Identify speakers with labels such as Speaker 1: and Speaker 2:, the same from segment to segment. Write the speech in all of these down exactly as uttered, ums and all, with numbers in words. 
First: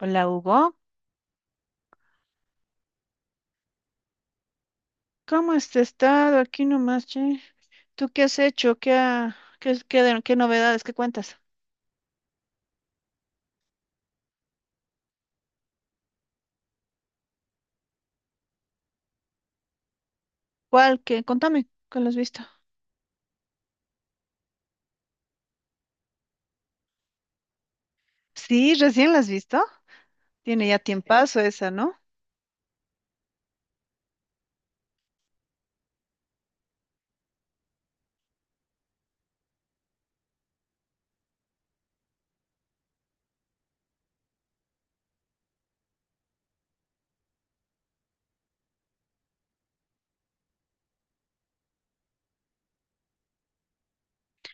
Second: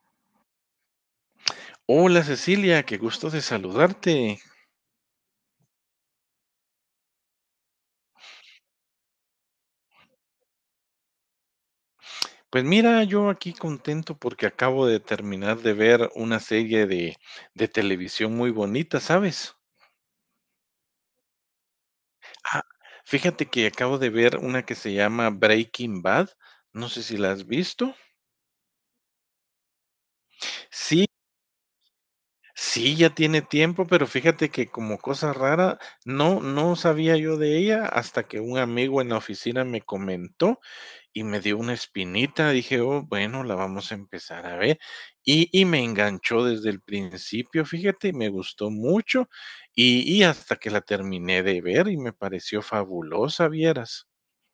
Speaker 1: Hola Hugo,
Speaker 2: Hola Cecilia, qué gusto de saludarte.
Speaker 1: ¿cómo has estado? Aquí nomás, che. ¿Tú qué has hecho? ¿Qué, ha- qué, qué, de- qué novedades? ¿Qué cuentas?
Speaker 2: Pues mira, yo aquí contento porque acabo de terminar de ver una serie de, de televisión muy bonita, ¿sabes?
Speaker 1: ¿Cuál? ¿Qué? Contame, ¿cuál has visto?
Speaker 2: Ah, fíjate que acabo de ver una que se llama Breaking Bad. No sé si la has visto.
Speaker 1: Sí, recién la has visto. Tiene ya
Speaker 2: Sí,
Speaker 1: tiempazo esa, ¿no?
Speaker 2: sí, ya tiene tiempo, pero fíjate que como cosa rara, no, no sabía yo de ella hasta que un amigo en la oficina me comentó y me dio una espinita, dije, oh, bueno, la vamos a empezar a ver. Y, y me enganchó desde el principio, fíjate, y me gustó mucho y, y hasta que la terminé de ver y me pareció fabulosa, vieras.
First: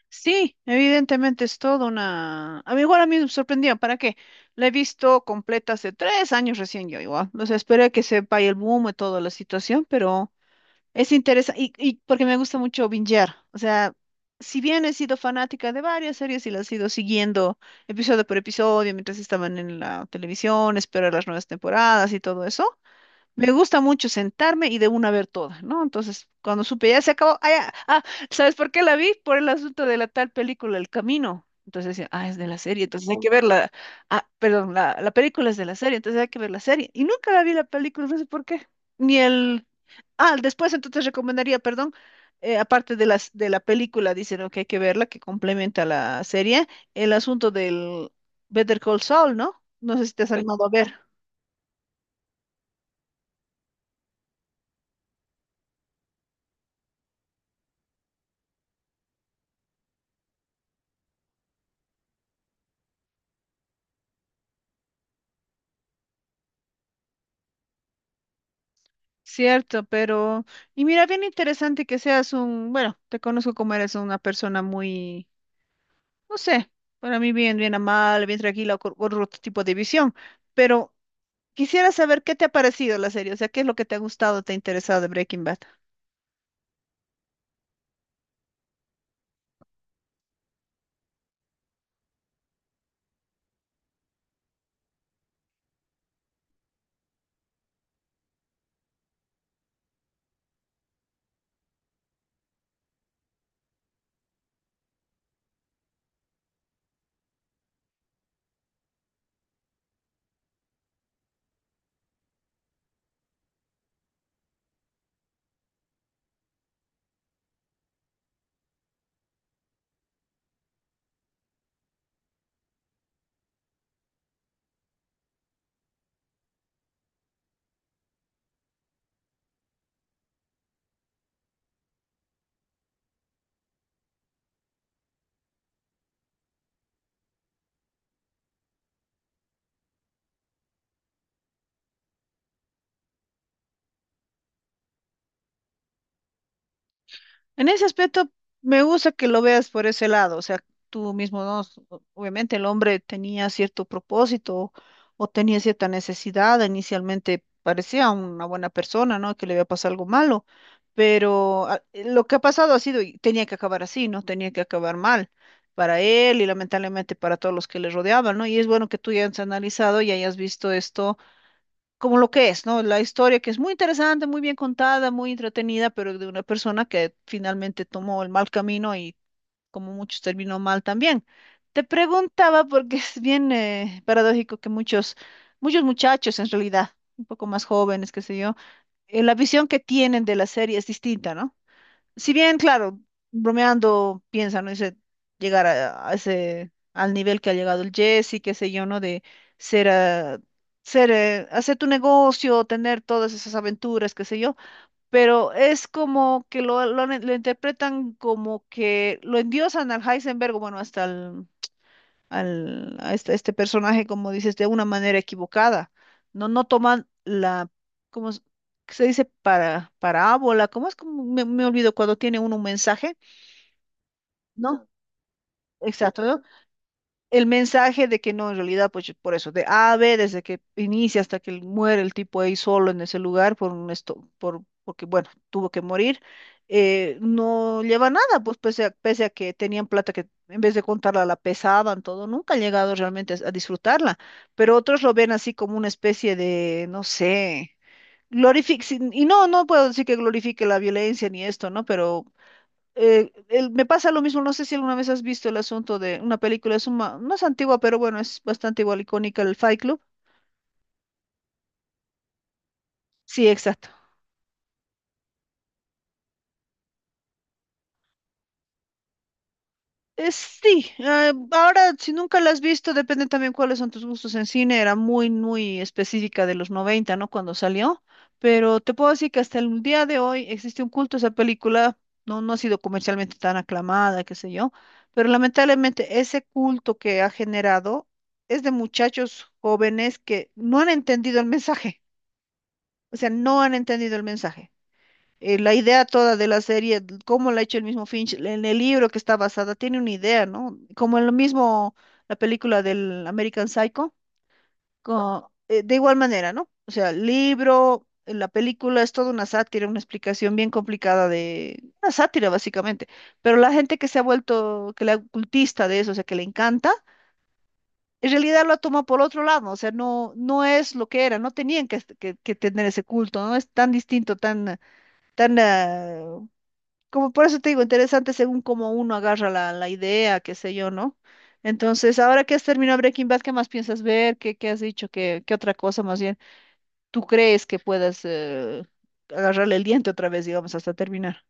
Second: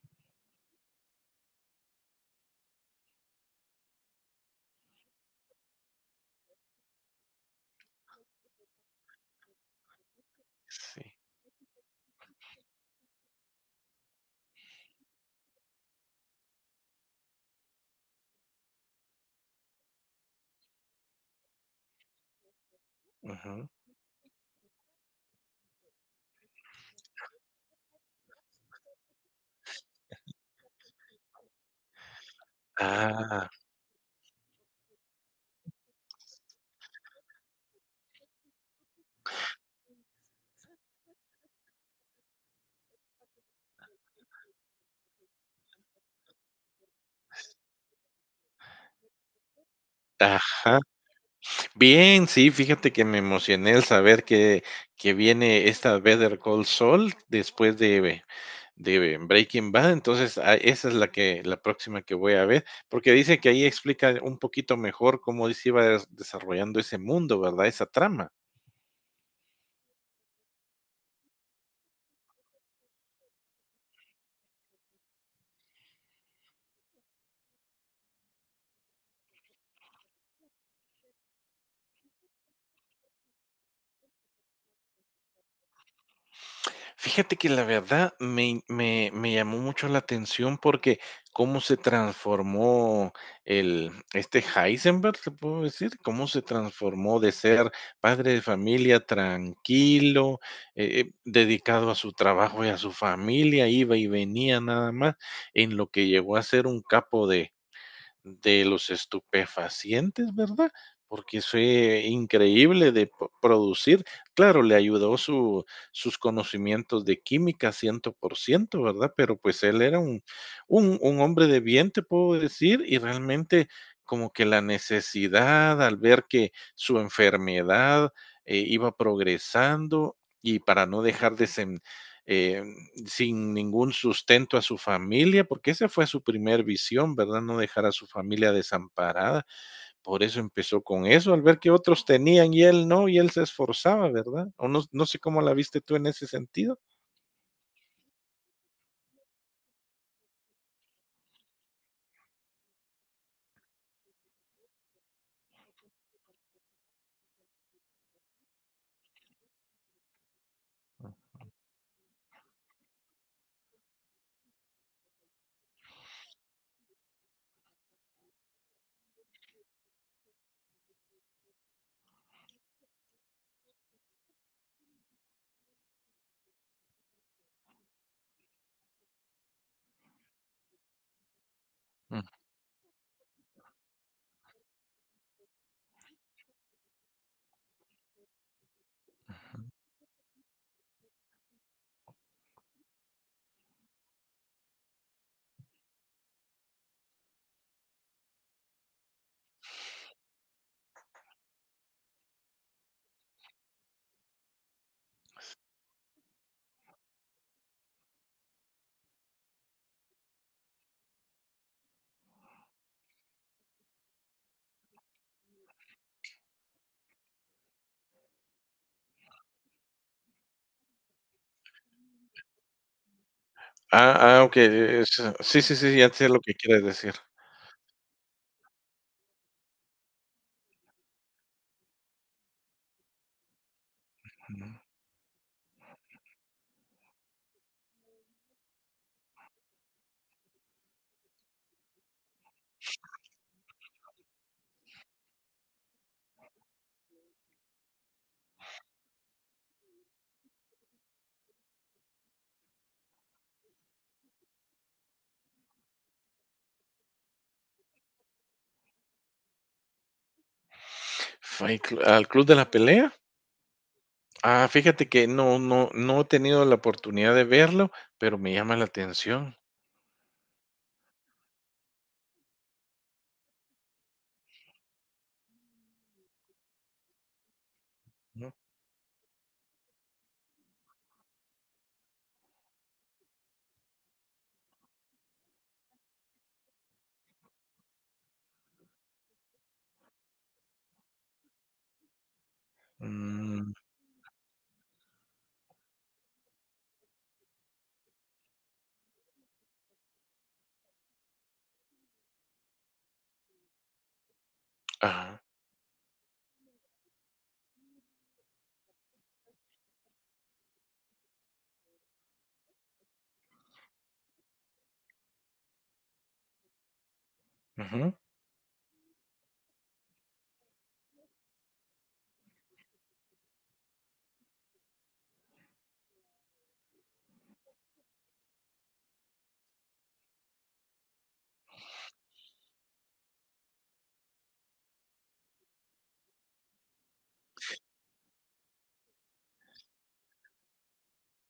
Speaker 1: Sí, evidentemente es toda una... A mí igual a mí me sorprendió, ¿para qué? La he visto completa hace tres años recién yo igual. O sea, esperé que se vaya el boom y toda la situación, pero... Es
Speaker 2: Sí.
Speaker 1: interesante, y, y porque me gusta mucho bingear. O sea, si bien he sido fanática de varias series y las he ido siguiendo episodio por episodio mientras estaban en la televisión, esperar las nuevas temporadas y todo eso, me
Speaker 2: Ujú.
Speaker 1: gusta mucho sentarme y de una ver toda, ¿no? Entonces, cuando supe ya se acabó, ah, ya, ah, ¿sabes por qué la vi? Por el asunto de la tal película El Camino. Entonces decía, ah, es de la serie, entonces hay que
Speaker 2: Ah,
Speaker 1: verla. Ah, perdón, la, la película es de la serie, entonces hay que ver la serie. Y nunca la vi la película, no sé por qué. Ni el... Ah, después entonces recomendaría, perdón, eh, aparte de las, de la película, dicen ¿no? que hay que verla, que complementa la serie, el asunto del Better Call Saul, ¿no? No sé si te has Sí. animado a
Speaker 2: ajá.
Speaker 1: ver.
Speaker 2: Bien, sí, fíjate que me emocioné al saber que, que viene esta Better Call Saul después de, de Breaking Bad, entonces a- esa es la que la próxima que voy a ver, porque dice que ahí explica un poquito mejor cómo se iba des- desarrollando ese mundo, ¿verdad? Esa trama.
Speaker 1: Cierto, pero, y mira, bien interesante que seas un, bueno, te conozco como eres una persona muy, no sé, para mí bien, bien amable, bien tranquila, con con otro tipo de visión, pero quisiera saber qué te ha parecido la serie, o sea, qué es lo que te ha gustado, te ha interesado de Breaking Bad.
Speaker 2: Fíjate que la verdad me me me llamó mucho la atención porque cómo se transformó el este Heisenberg, ¿te puedo decir? Cómo se transformó de ser padre de familia tranquilo, eh eh, dedicado a su trabajo y a su familia, iba y venía nada más, en lo que llegó a ser un capo de de los estupefacientes, ¿verdad? Porque fue increíble de producir. Claro, le ayudó su, sus conocimientos de química cien por ciento, ¿verdad? Pero pues él era un, un, un hombre de bien, te puedo decir, y realmente como que la necesidad al ver que su enfermedad eh, iba progresando y para no dejar de Sem- eh, sin ningún sustento a su familia, porque esa fue su primer visión, ¿verdad? No dejar a su familia desamparada. Por eso empezó con eso, al ver que otros tenían y él no, y él se esforzaba, ¿verdad? O no, no sé cómo la viste tú en ese sentido.
Speaker 1: En ese aspecto, me gusta que lo veas por ese lado, o sea, tú mismo, ¿no? S- o- Obviamente el hombre tenía cierto propósito o tenía cierta necesidad, inicialmente parecía una buena persona, ¿no? Que le había pasado algo malo, pero ah, eh, lo que ha pasado ha sido, y tenía que acabar así, ¿no? Tenía que acabar mal para él y lamentablemente para todos los que le rodeaban, ¿no? Y es bueno que tú ya hayas analizado y hayas visto esto como lo que es, ¿no? La historia que es muy interesante, muy bien contada, muy entretenida, pero de una persona que finalmente tomó el mal camino y como muchos terminó mal también. Te
Speaker 2: Mm.
Speaker 1: preguntaba porque es bien eh, paradójico que muchos, muchos muchachos en realidad, un poco más jóvenes, qué sé yo, eh, la visión que tienen de la serie es distinta, ¿no? Si bien, claro, bromeando, piensa, ¿no? Dice, llegar a, a ese, al nivel que ha llegado el Jesse, qué sé yo, ¿no? De ser, ah, ser, eh, hacer tu negocio, tener todas esas aventuras, qué sé yo, pero es como que lo, lo, han- lo interpretan como que lo endiosan al Heisenberg, bueno, hasta el, al, a este, este personaje, como dices, de una manera equivocada. No, no toman la, ¿cómo es que se dice? Para, parábola, ¿cómo es? Como me, me olvido cuando tiene uno un mensaje,
Speaker 2: Ah, ah, ok.
Speaker 1: ¿no?
Speaker 2: es- Sí, sí, sí, ya
Speaker 1: Exacto,
Speaker 2: sé lo
Speaker 1: ¿no?
Speaker 2: que quieres decir.
Speaker 1: El mensaje de que no, en realidad, pues por eso, de A a B, desde que inicia hasta que muere el tipo ahí solo en ese lugar, por un esto, por, porque bueno, tuvo que morir, eh, no lleva nada, pues pese a, pese a que tenían plata que en vez de contarla la pesaban, todo, nunca han llegado realmente a, a disfrutarla, pero otros lo ven así como una especie de, no sé. Glorific- sin- y no, no puedo decir que glorifique la violencia ni esto, ¿no? Pero eh, el- me pasa lo mismo, no sé si alguna vez has visto el asunto de una película, es una, no es antigua, pero bueno, es bastante igual icónica, el Fight Club.
Speaker 2: Fue cl- ¿Al club de la pelea?
Speaker 1: Sí, exacto.
Speaker 2: Ah, fíjate que no, no, no he tenido la oportunidad de verlo, pero me llama la atención.
Speaker 1: Eh, sí, eh, ahora si nunca la has visto, depende también cuáles son tus gustos en cine, era muy, muy específica de los noventa, ¿no? Cuando salió,
Speaker 2: ¿No?
Speaker 1: pero te puedo decir que hasta el día de hoy existe un culto a esa película, no, no ha sido comercialmente tan aclamada, qué sé yo, pero lamentablemente ese culto que ha generado es de muchachos jóvenes que no han entendido el mensaje, o sea, no
Speaker 2: Mm,
Speaker 1: han entendido el mensaje eh, la idea toda de la serie, d- cómo la ha hecho el mismo Finch, en el libro que está basada, tiene una idea, ¿no? Como en lo mismo la película del American Psycho,
Speaker 2: ajá,
Speaker 1: co- eh, de igual manera, ¿no? O sea, el libro, eh, la película es toda una sátira, una explicación bien complicada de una sátira básicamente, pero la gente que se ha vuelto, que la cultista de eso, o sea, que le encanta.
Speaker 2: ujú.
Speaker 1: En realidad lo toma por otro lado, o sea, no, no es lo que era, no tenían que, que- que tener ese culto, no es tan distinto, tan, tan ah, como por eso te digo, interesante según cómo uno agarra la, la idea, qué sé yo, ¿no? Entonces, ahora que has terminado Breaking Bad, ¿qué más piensas ver? ¿Qué, qué has dicho? ¿Qué, qué otra cosa más bien tú crees que puedas eh, agarrarle el diente otra vez, digamos, hasta terminar?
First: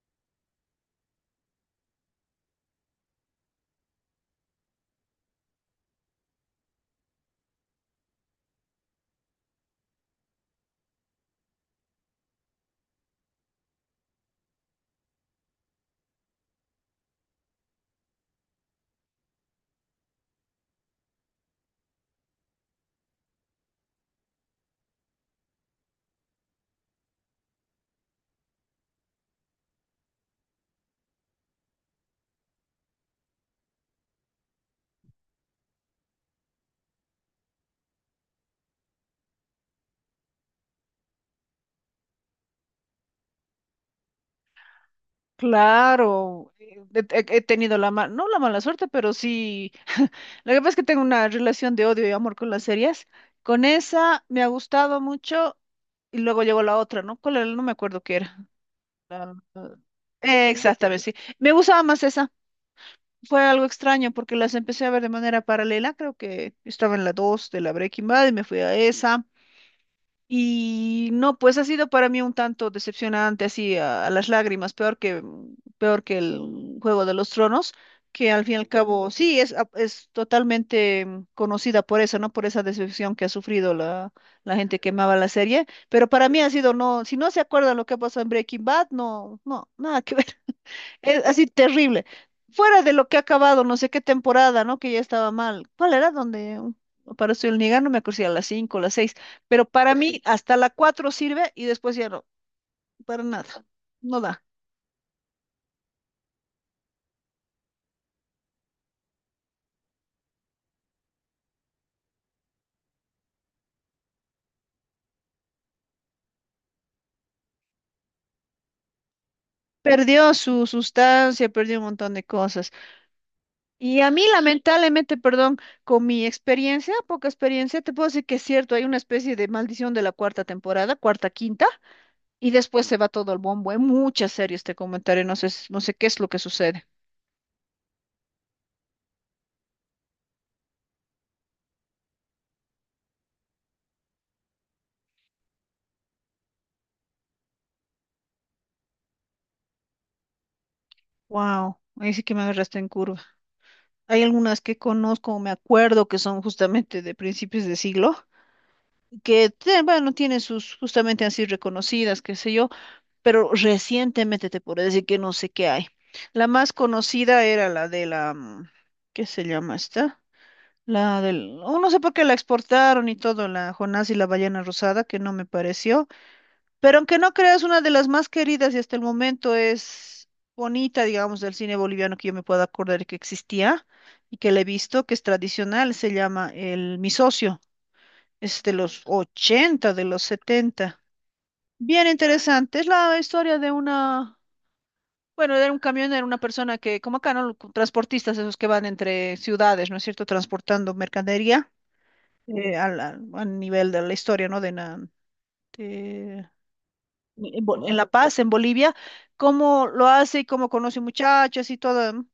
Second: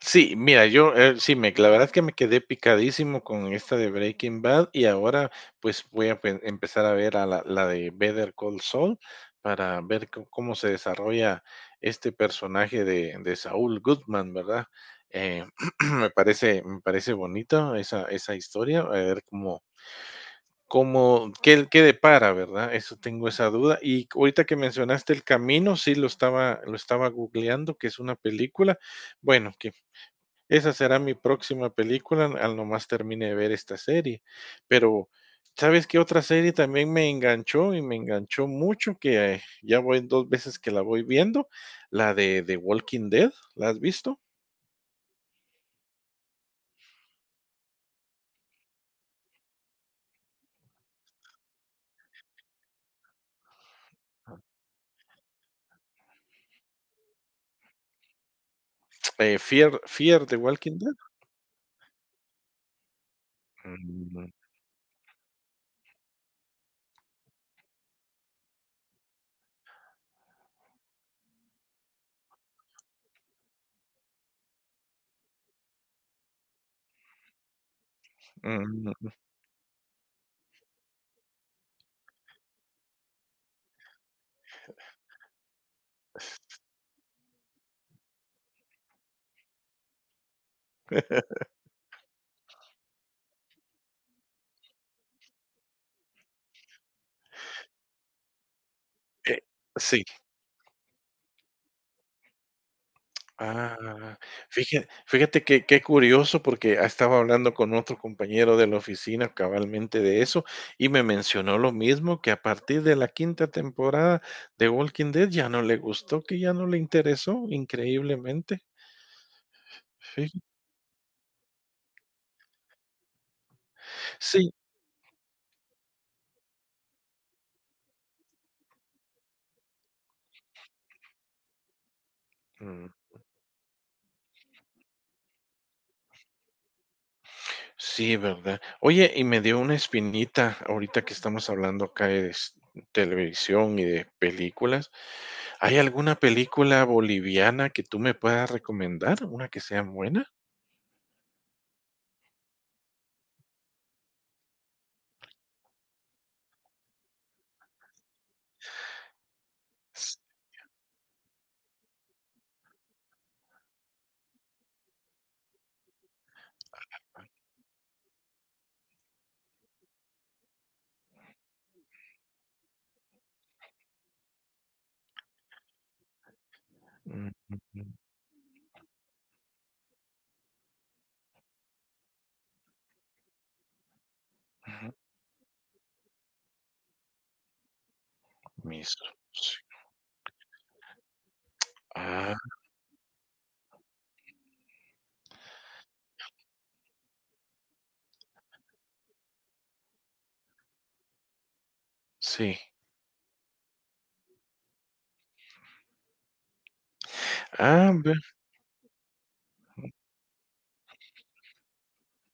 Speaker 2: Sí, mira, yo eh, sí, me, la verdad es que me quedé picadísimo con esta de Breaking Bad y ahora pues voy a pe- empezar a ver a la, la de Better Call Saul para ver co- cómo se desarrolla este personaje de, de Saul Goodman, ¿verdad? Eh, me parece, me parece bonita esa, esa historia, a ver cómo, cómo, qué, qué depara, ¿verdad? Eso tengo esa duda. Y ahorita que mencionaste El Camino, sí lo estaba, lo estaba googleando, que es una película. Bueno, esa será mi próxima película, al nomás termine de ver esta serie. Pero, ¿sabes qué otra serie también me enganchó? Y me enganchó mucho, que eh, ya voy dos veces que la voy viendo, la de The Walking Dead, ¿la has visto?
Speaker 1: Claro, eh, he, he- tenido la mala, no la mala suerte, pero sí, lo que pasa es que tengo una relación de odio y amor con las series. Con esa me ha gustado mucho y luego llegó la otra, ¿no? ¿Cuál era? No me acuerdo qué era. Ah,
Speaker 2: Eh, Fear Fear the Walking Dead.
Speaker 1: exactamente, sí. Me gustaba más esa. Fue algo extraño
Speaker 2: Mm,
Speaker 1: porque las empecé a ver de manera paralela. Creo que estaba en la dos de la Breaking Bad y me fui a esa. Y no, pues ha sido para mí un tanto decepcionante, así a, a las lágrimas, peor que, peor que el Juego de los Tronos, que al fin y al
Speaker 2: mm,
Speaker 1: cabo,
Speaker 2: mm,
Speaker 1: sí, es, a- es totalmente mm, conocida por eso, ¿no? Por esa decepción que ha sufrido la, la gente que amaba la serie. Pero para mí ha sido, no, si no se acuerdan lo que ha pasado en Breaking Bad, no, no, nada que ver. Es así terrible. Fuera de lo que ha acabado, no sé qué temporada, ¿no? Que ya estaba mal. ¿Cuál era? Donde uh, apareció el Niga, no me acuerdo si a las cinco las seis.
Speaker 2: eh,
Speaker 1: Pero para
Speaker 2: sí.
Speaker 1: mí, hasta la cuatro sirve y después ya no, para nada.
Speaker 2: Ah,
Speaker 1: No da.
Speaker 2: fíjate, fíjate que qué curioso, porque estaba hablando con otro compañero de la oficina cabalmente de eso, y me mencionó lo mismo, que a partir de la quinta temporada de Walking Dead ya no le gustó, que ya no le interesó, increíblemente. Sí.
Speaker 1: Perdió su sustancia, perdió un montón de cosas. Y a mí,
Speaker 2: Sí.
Speaker 1: lamentablemente, perdón, con mi experiencia, poca experiencia, te puedo decir que es cierto, hay una especie de maldición de la cuarta temporada, cuarta, quinta, y después
Speaker 2: Mm,
Speaker 1: se va todo al bombo. Hay muchas series te comentaré, no sé, no sé qué es lo que sucede.
Speaker 2: sí, ¿verdad? Oye, y me dio una espinita ahorita que estamos hablando acá de s televisión y de películas. ¿Hay alguna película boliviana que tú me puedas recomendar, una que sea buena?
Speaker 1: Wow, ahí sí que me agarraste en curva. Hay algunas que conozco, me acuerdo que son justamente de principios de siglo, que te- bueno, tienen sus, justamente así reconocidas, qué sé yo, pero recientemente te puedo decir que no sé qué hay. La más conocida era la de la, mm, ¿qué se llama esta? La del, oh, no sé por qué la exportaron y todo, la Jonás y la ballena rosada, que no me pareció. Pero aunque no
Speaker 2: Mm,
Speaker 1: creas, una de
Speaker 2: mm,
Speaker 1: las más queridas y hasta el momento es bonita, digamos, del cine boliviano que yo me puedo acordar que existía y que la he
Speaker 2: ujú,
Speaker 1: visto, que es tradicional, se llama El Mi Socio, es de
Speaker 2: Mis,
Speaker 1: los
Speaker 2: sí,
Speaker 1: ochenta, de los setenta. Bien
Speaker 2: ah,
Speaker 1: interesante, es la historia de una, bueno, era un camionero, una persona que, como acá, ¿no? Transportistas, esos que van entre ciudades, ¿no es cierto?, transportando mercadería
Speaker 2: sí.
Speaker 1: eh, al- al- a, nivel de la historia, ¿no? De, na- de en Bo-
Speaker 2: Ah,
Speaker 1: en La
Speaker 2: ve,
Speaker 1: Paz, en Bolivia, cómo lo hace y cómo conoce muchachas y todo. Mm,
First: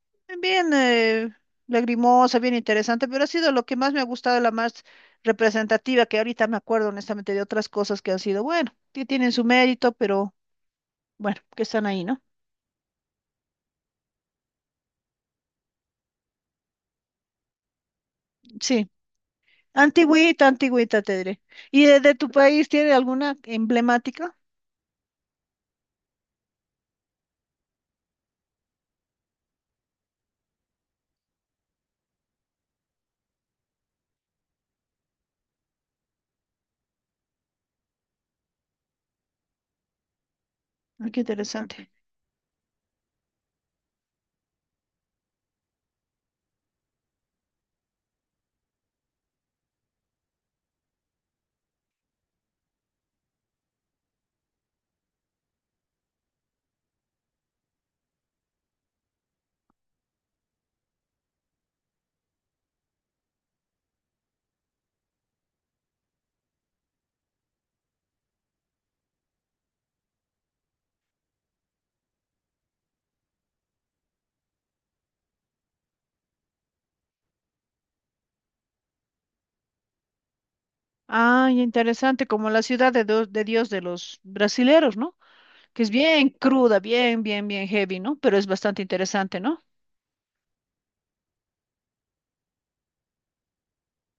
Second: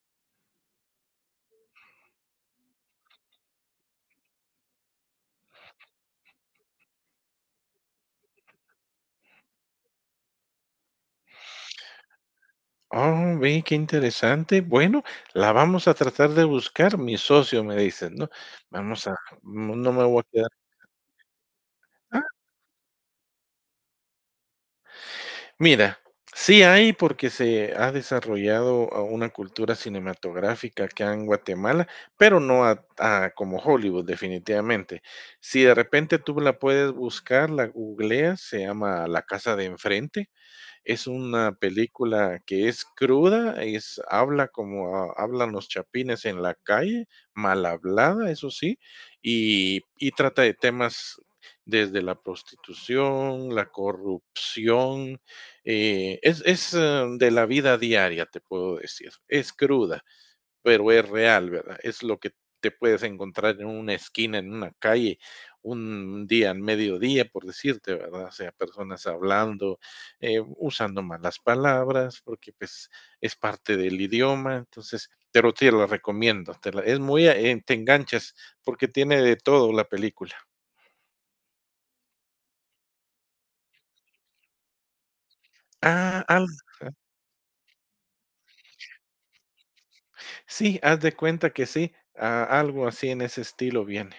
Speaker 1: bien eh, lagrimosa, bien interesante, pero ha sido lo que más me ha gustado, la más representativa, que ahorita me acuerdo honestamente de otras cosas que han sido, bueno, que tienen su mérito, pero bueno, que están ahí, ¿no?
Speaker 2: oh, ve, qué interesante. Bueno, la vamos a tratar de buscar. Mi socio me dice, ¿no?
Speaker 1: Sí,
Speaker 2: Vamos a, no no me voy a
Speaker 1: antigüita,
Speaker 2: quedar.
Speaker 1: antigüita, te diré. ¿Y de, de
Speaker 2: Ah,
Speaker 1: tu país tiene alguna emblemática?
Speaker 2: mira, sí hay porque se ha desarrollado ah, una cultura cinematográfica acá en Guatemala, pero no a- a como Hollywood, definitivamente. Si de repente tú la puedes buscar, la googleas, se llama La Casa de Enfrente. Es
Speaker 1: Ah, qué
Speaker 2: una
Speaker 1: interesante.
Speaker 2: película que es cruda, es habla como ha- hablan los chapines en la calle, mal hablada, eso sí, y, y trata de temas desde la prostitución, la corrupción, eh, es, es eh, de la vida diaria, te puedo decir, es cruda pero es real, ¿verdad? Es lo que te puedes encontrar en una esquina, en una calle, un día, al mediodía, por decirte, ¿verdad? O sea, personas hablando, eh, usando malas palabras, porque pues es parte del idioma, entonces, pero te la recomiendo, te la- es muy, eh, te enganchas, porque tiene de todo la película.
Speaker 1: Ay, interesante, como la ciudad de, do- de Dios de los brasileros, ¿no? Que es
Speaker 2: Ah,
Speaker 1: bien
Speaker 2: al-
Speaker 1: cruda, bien, bien, bien heavy, ¿no? Pero es bastante interesante, ¿no?
Speaker 2: sí, haz de cuenta que sí, ah, algo así en ese estilo viene.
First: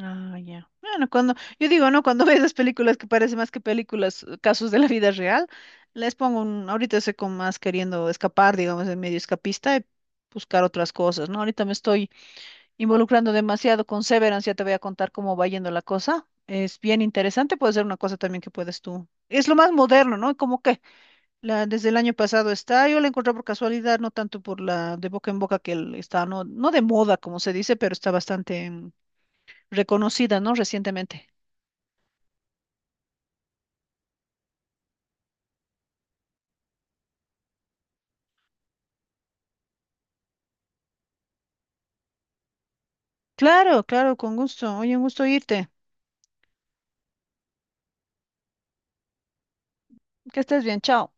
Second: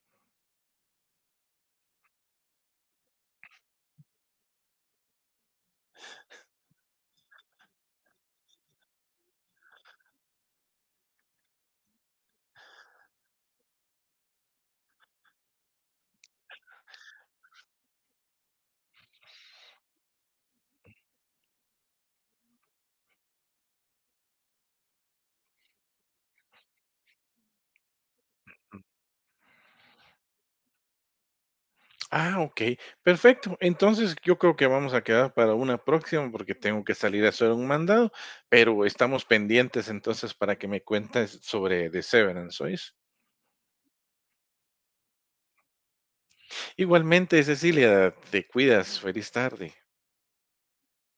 Speaker 1: Ah, ya. Bueno, cuando, yo digo, ¿no? Cuando veo esas películas que parece más que películas, eh, casos de la vida real, les pongo un, ahorita sé como más queriendo escapar, digamos, de medio escapista y buscar otras cosas, ¿no? Ahorita me estoy involucrando demasiado con Severance, ya te voy a contar cómo va yendo la cosa. Es bien interesante, puede ser una cosa también que puedes tú. Es lo más moderno, ¿no? Como que la, desde el año pasado está, yo la encontré por casualidad, no tanto por la de boca en boca que el- está, no, no de moda, como se dice, pero está bastante mm, reconocida, ¿no? Recientemente.
Speaker 2: Ah, okey, perfecto. Entonces, yo creo que vamos a quedar para una próxima, porque tengo que salir a hacer un mandado, pero estamos pendientes entonces para que me cuentes sobre The Severance, ¿oís?
Speaker 1: Claro, claro, con gusto. Oye, un gusto irte.
Speaker 2: Igualmente, Cecilia, te cuidas. Feliz tarde.
Speaker 1: Que estés bien, chao.